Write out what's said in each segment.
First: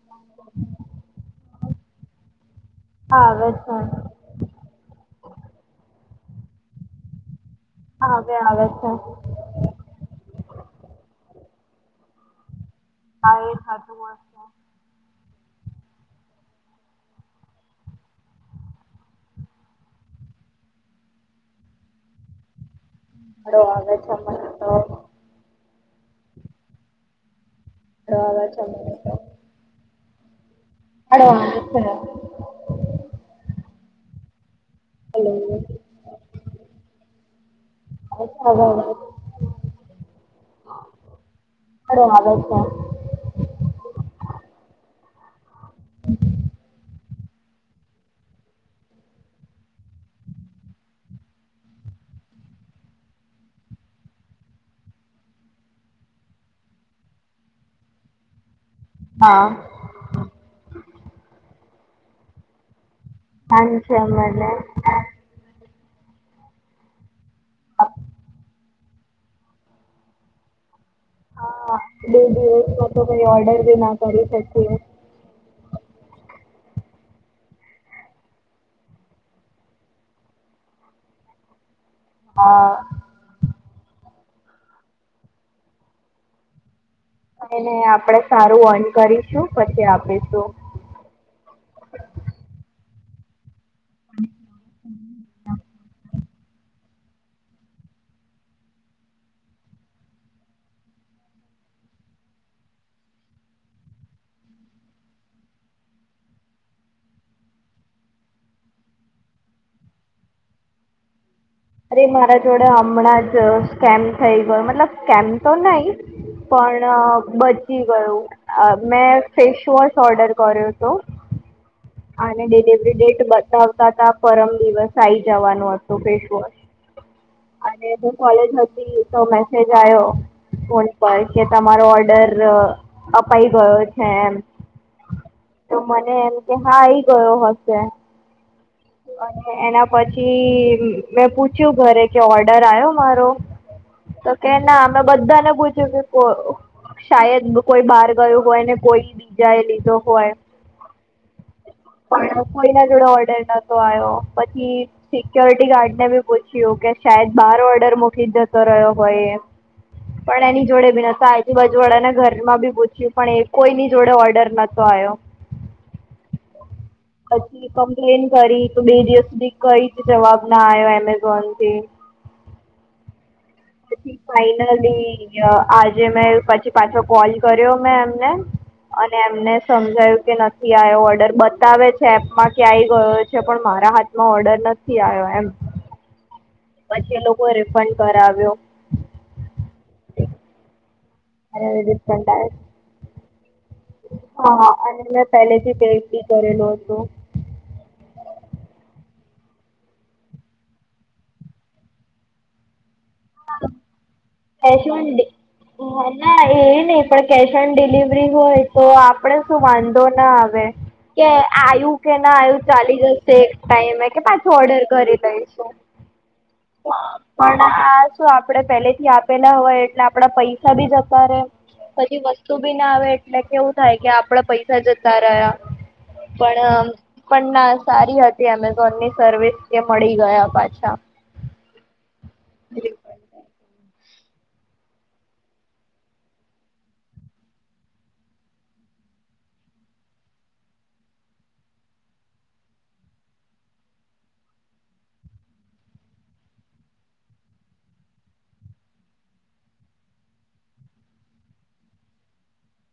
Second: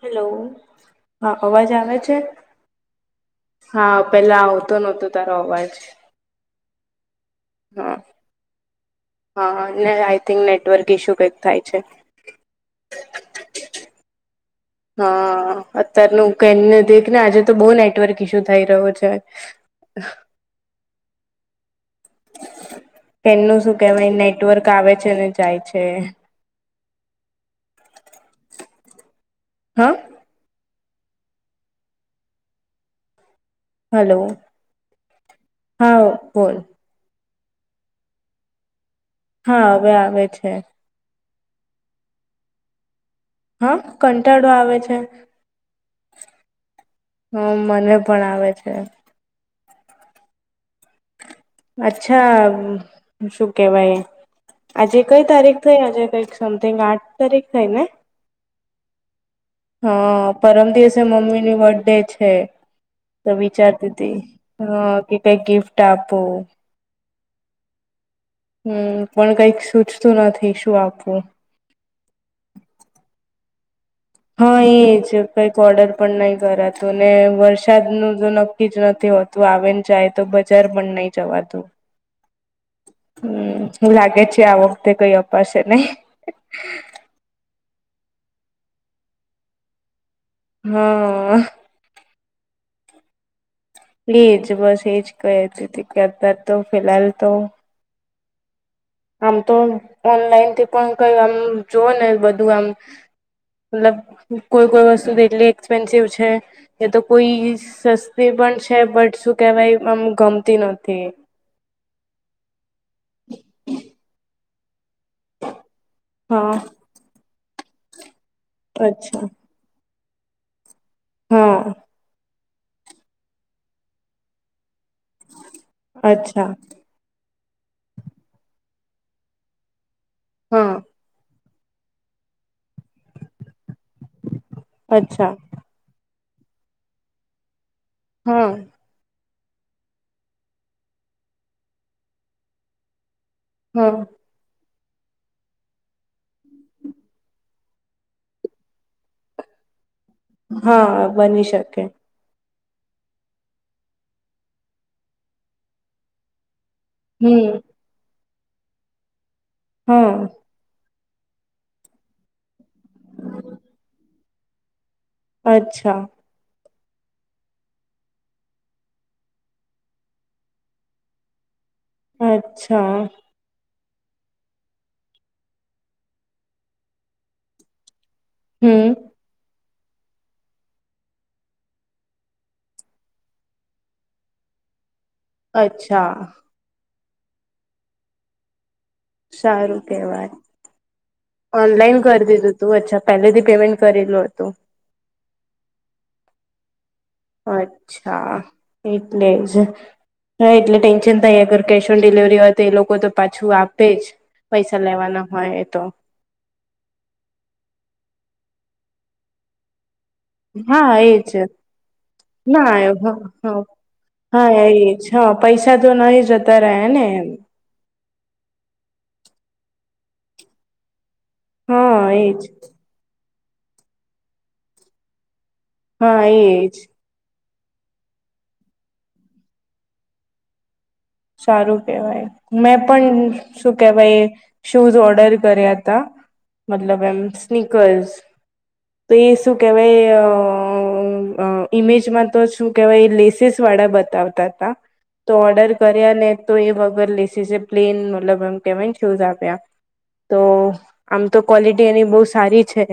Hello હા અવાજ આવે છે હા વસ હા પેલા આવતો નહતો તારો અવાજ હા હવે આવે છે આઈ થિંક નેટવર્ક ઇશ્યુ કઈક થાય છે હા એ ખચું વસ્ત હા અત્યારનું ક દક ને આજે તો બહુ નેટવર્ક ઇસ્યુ થઈ રહ્યો છે [inaudible] હાડો એનું શું આવે છે કેહેવાય મને નેટવર્ક તો આવે છે ને જાય છે તોવા હે અડવા હલો હા બોલ હ હ હા હવે આવે છે બડ વા છે હા કંટાળો આવે છે [inaudible] હમ મને પણ આવે છે અચ્છા શું કેવાય આજે કઈ તારીખ થઈ આજે કઈક સમથિંગ આઠ તારીખ થઈ ને હા હા પરમ દિવસે મમ્મી ની બર્થ ડે છે તો ધ્યાન વિચારતી છે હતી મને હ કે કઈ ગિફ્ટ આપો હમ પણ કઈક સૂચતું નથી શું આપવું હા ડે તોઈ ઓર્ડર દેના હા એજ કઈક ઓર્ડર પણ નહીં કરાતું ને વરસાદ નું જો નક્કી જ નથી હોતું આવે ને જાય તો જર્મન નહી જવાતું હા હમ હું લાગે છે આ વખતે કઈ અપાશે નહી ને આપણેે સારું અન કરીશું પછી આપીશું. હમ પ્લીજ બસ એજ કહે છે કેારાર તો ફિહાલ તો આમ તો ઓનલાઈન થી પણ કય આમ જોવ ને બધું આમ મતલબ કોઈ કોઈ વસ્તુ દટલી એક્સપેન્સિવ છે. એ તો કોઈ સસ્તી પણ છે બટ શું કેહેવાય આમ ગમતી નથી અરે મારા જોડે હમણાં જ સ્કેમ થઈ ગયો મતલબ સ્કેમ તો નઈ હા પણ બચી ગયું અચ્છા મેં ફેસવોશ ઓર્ડર કર્યો તો હા અને ડિલિવરી ડેટ બતાવતા ત પરમ દિવસ આઈ જવાનું હત. અચ્છા અને જો કોલેજ હતી તો મેસેજ આવ્યો હા ફ પ કે તમારો ઓર્ડર અપાઈ ગયો છે એમ અચ્છા તો મને એમ કે હા એઈ ગયો હશે હમ અને એના પછી મેં પૂછ્યું ઘરે કે ઓર્ડર આવ્યો મારો હમ તો કે ના અમે બધાને પૂછ્યું કે કો શાયદ કોઈ બહાર ગયું હોય ને કોઈ બીજા એ લીધો હોય હા બની શકે પણ કોઈ ના જોડે ઓર્ડર નતો આવ્યો પછી સિક્યોરિટી ગાર્ડ ને બી પૂછી્યું કે શદ હમ બહાર ઓર્ડર મકીલી જતો રહ્યો હોય હા પણ એની જોડે ભી ન બજવડા ને ઘરમાં બી પૂછ્યું પણ એ કોઈની જોડે ઓર્ડર નતો આવ્યો અચ્છા પછી કમ્પ્લેન કરી તો બે દિવસ સુધી કઈ જવાબ ના આવ્યો એમ કોંત અચ્છા પછી ફાઈનલી આજે મેં પછી પાછો કોલ કર્યો મે એમ હમ અને એમને સમજાયું કે નથી આવ્યો ઓર્ડર બતાવે છે એપમાં કે આવી ગયો છે પણ મારા હાથમાં ઓર્ડર નથી. આયો એમ અચ્છા પછી એ લોકો રિફંડ કરાવ્યો સારું કેવાય અને ઓનલાઈન કરી રિફંડ દીધું આવ્યો તું અચ્છા પેલેથી પેમેન્ટ કરેલું હતું હા અને મેં પહેલેથી પેી કરેલું હતું. અચ્છા એટલે જ હા એટલે ટેન્શન થાય અગર કેશ ઓન ડિલિવરી હોય તો એ લોકો તો પાછું આપે જ પૈસા કેશ ઓન લેવાના હોય એ તો ડી ના એ નહ પણ કેશ ઓન ડિલિવરી હોય તો આપડે શું વાંધ ના આવે હા એજ કે આવ્યું કે ના આવું ચાલી ના જશે એક ટાઈમે હા પાછો ઓર્ડર એજ કરી હા દઈ છે. પૈસા તો નહી જતા રહ્યા ને એમ આ શું આપે પેલે થી આપેલા હોય એટલે આપડા પૈસા બી જતા રહે હા પછી એજ વસ્તુ બી ના આવે એટલે કેવું થાય કે આપડા પૈસા જતા રહ્યા હા એજ પણ પણ ના સારી હતી એમેઝોન ની સર્વિસ કે મળી ગયા પાછા સારું કેહેવાય મેં હલો પણ શું કે ભાઈ શૂઝ ઓર્ડર કર્યા હતા મતલબ એમ સ્નીકર્સ [inaudible] તો એ શું કહેવાય ઇમેજમાં તો શું કહેવાય લેસીસ વાળા બતાવતા તો ઓર્ડર કર્યા ને તો એ વગર લેસી છે પ્લેન મતલબ એમ કેહેવાય ને શૂઝ આપ્યા તો આમ તો ક્વોલિટી એની બહુ સારી છે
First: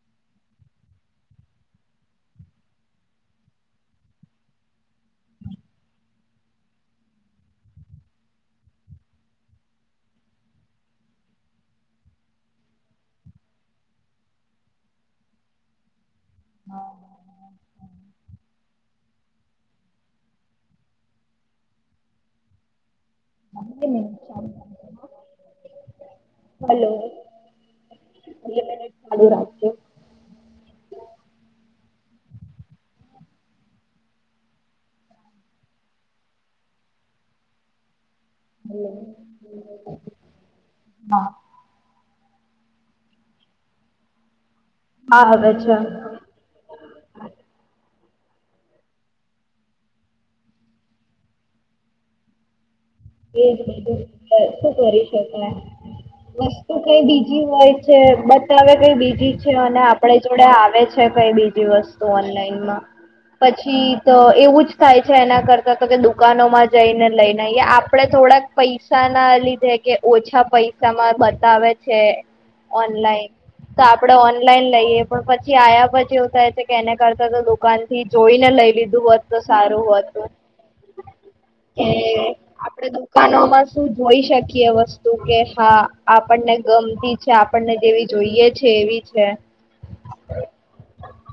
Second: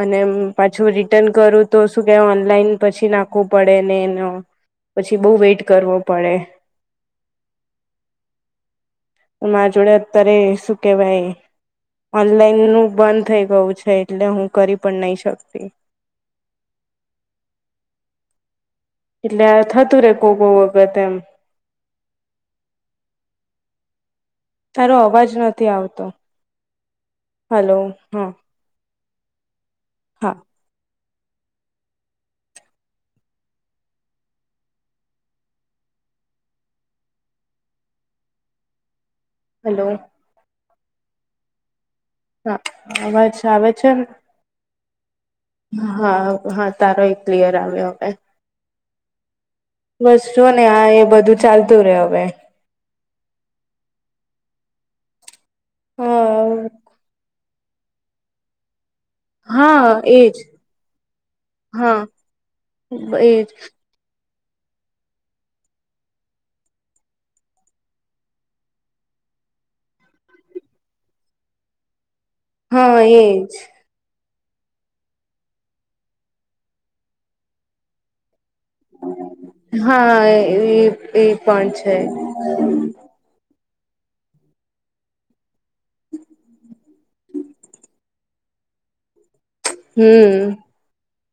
અને પાછું રિટર્ન કરું તો શું કે ઓનલાઈન પછી નાખવું પડે ને એનો પછી બહુ વેઇટ કરવો પડે મા જોડે અત્યારે શું કેવાય ઓનલાઈન નું બંધ થઈ ગયું છે એટલે હું કરી પણ નહી શકતી હા એટલે થતું રે કો કો વગર એમ [inaudible] તારો અવાજ નથી આવતો હલો હલો હા મિટ ચાલુ રાખજો હા હમ હલો હા હા અછ વ છે હા હવે હા હા તારો એ ક્લિયર આવ્યો હવે બસ શું ને આ એ બધું ચાલતું રે હવે એ બધું શું કરી શકાય હા વસ્તુ કઈ બીજી હોય છે બતાવે કઈ બીજ અને હા આપડ એજ જોડે આવે છે કઈ બીજી હા વસ્તુ ઓનલાઈનમાં એજ પછી તો એવું જ થાય છે એના કરતા તો કે દુકાનોમાં જઈને લઈને આપ આપડે થોડાક પૈસા ના લીધે કે ઓછા પૈસામાં બતાવે છે હા ઓનલાઈન એજ તો આપડે ઓનલાઈન લઈએ પણ પછી આ્યા પછી એવું થાય છે કે એને કરતા તો દુકાન થી જોઈને લઈ લીધું હોત તો સારું હા હોતું. એ એ પણ છે આપ દુકાનોમાં શું જોઈ શકીએ વસ્તુ કે હા આપણને ગમતી આપણને જેવી જોઈએ છે એવી છે હમ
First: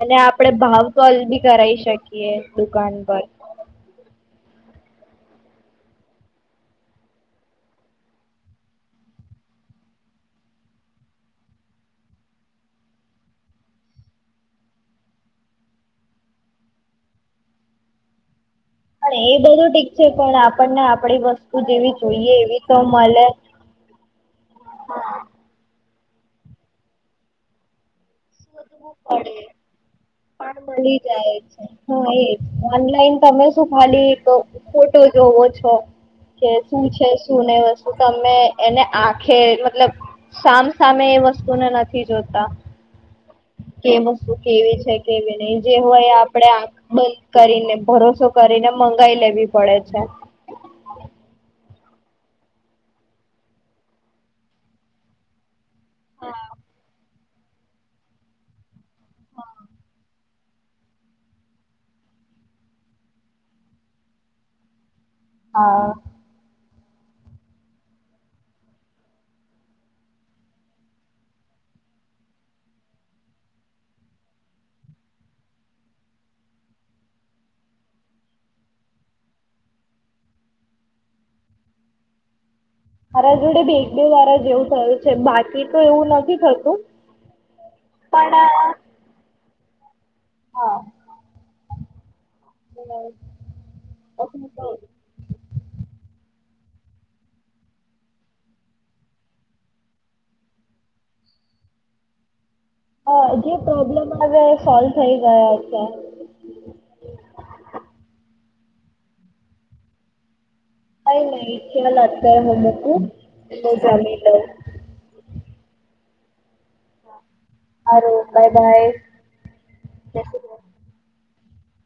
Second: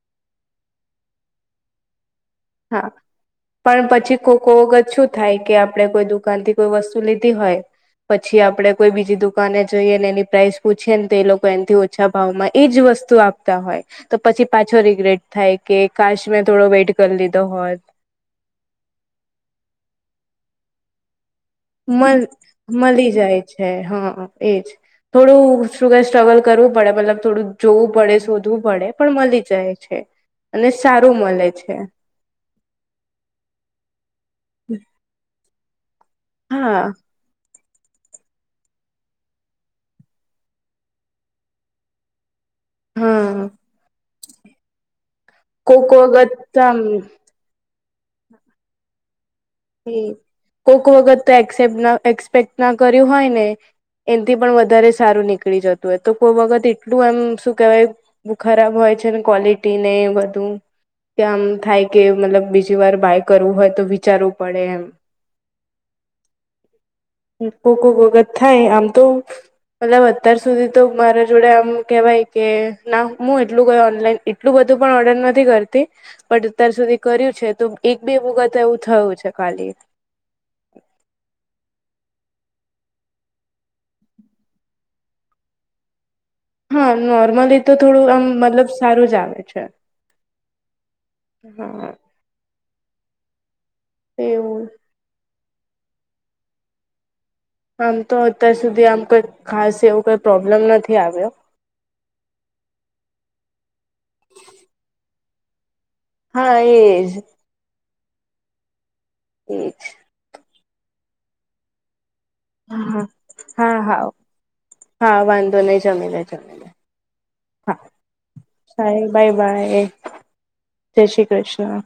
અને આપડે ભાવ કોલ ભી કરાવ શકીએ હા દુકાન પર પણ પછી કો કો વગત શું થાય કે આપણે કોઈ દુકાન થી કોઈ વસ્તુ લીધી હોય પછી આપડે કોઈ બીજી દુકાને જઈએ ને એની પ્રાઇસ પૂછીએ ને તે એ લોકો એથી ઓછા ભાવમાં એજ વસ્તુ આપતા હોય તો પછી પાછો રિગ્રેટ થાય કે કાશ મેં થોડો વેઇટ કરી લીધો હોત પણ એ બધું ઠીક છે પણ આપણને આપણી વસ્તુ જેવી મલ જોઈએ એવી તો મળી મળે જાય છે હા એજ થોડું શું કઈ સ્ટ્રગલ કરવું પડે મતલબ થોડું જોવું પડે શું બળે શોધવું પણ પડે મળી જાય છે પણ અને મળી સારું જાય મળે છે હા એજ ઓનલાઈન તમે શું ખાલી એક ફોટો જોવો છો હા સં છે સુન વસ્ તમે એને આખે મતલબ સામસામે એ વસ્તુને નથી જોતા હા કેમ શું કેવી છે કેવી નહી જે કોક હોય આપડે વખત આ આમ કરીને ભરોસો કરીને મંગાવી લેવી પડે હ છે કો કો વગત તો એક્સેપ્ટ ના એક્સપેક્ટ ના કર્યું હોય ને એથી પણ વધારે સારું નીકળી જતું હો તો કોઈ વખત એટલું એમ શ કવાય ખરાબ હોય છે ને ક્વોલિટી ને બધું. કે આમ થાય કે મતલબ બીજી વાર બાય કરવું હોય તો વિચારવું પડે એમ હા કો કો વખત થાય આમ તો મતલબ અત્યાર સુધી તો મારા જોડે આમ કેવાય કે ના હું એટલું કયો ઓનલાઈન એટલું બધું પણ ઓર્ડર નથી કરતી પણ અત્યાર સુધી કર્યું છે તો એક બે વખત એવું થયું છે. ખલી મારા જોડે ભેગદેવ વારા જેવું થયું છે બાકી તો એવું નથી થતું હા નોર્મલી તો થોડું આમ મતલબ પણ સારું જ આવે છે. હા હમ એવું આમ તો અત્યાર સુધી આમ કઈ ખાસ એવું કઈ પ્રોબ્લેમ નથી આવ્યો અ જે પ્રોબ્લેમ આવ્યા એ સોલ્વ થઈ ગયાત હા એજ એ છે. ક નહીવા લતક્યારે મોમ હા બ હા હા જમી લ હા વાંધો નહી જમી જમી હા હારુ બાય બાય સારી બાય બાય જય શ્રી કૃષ્ણ જય શ્રી કૃષ્ણ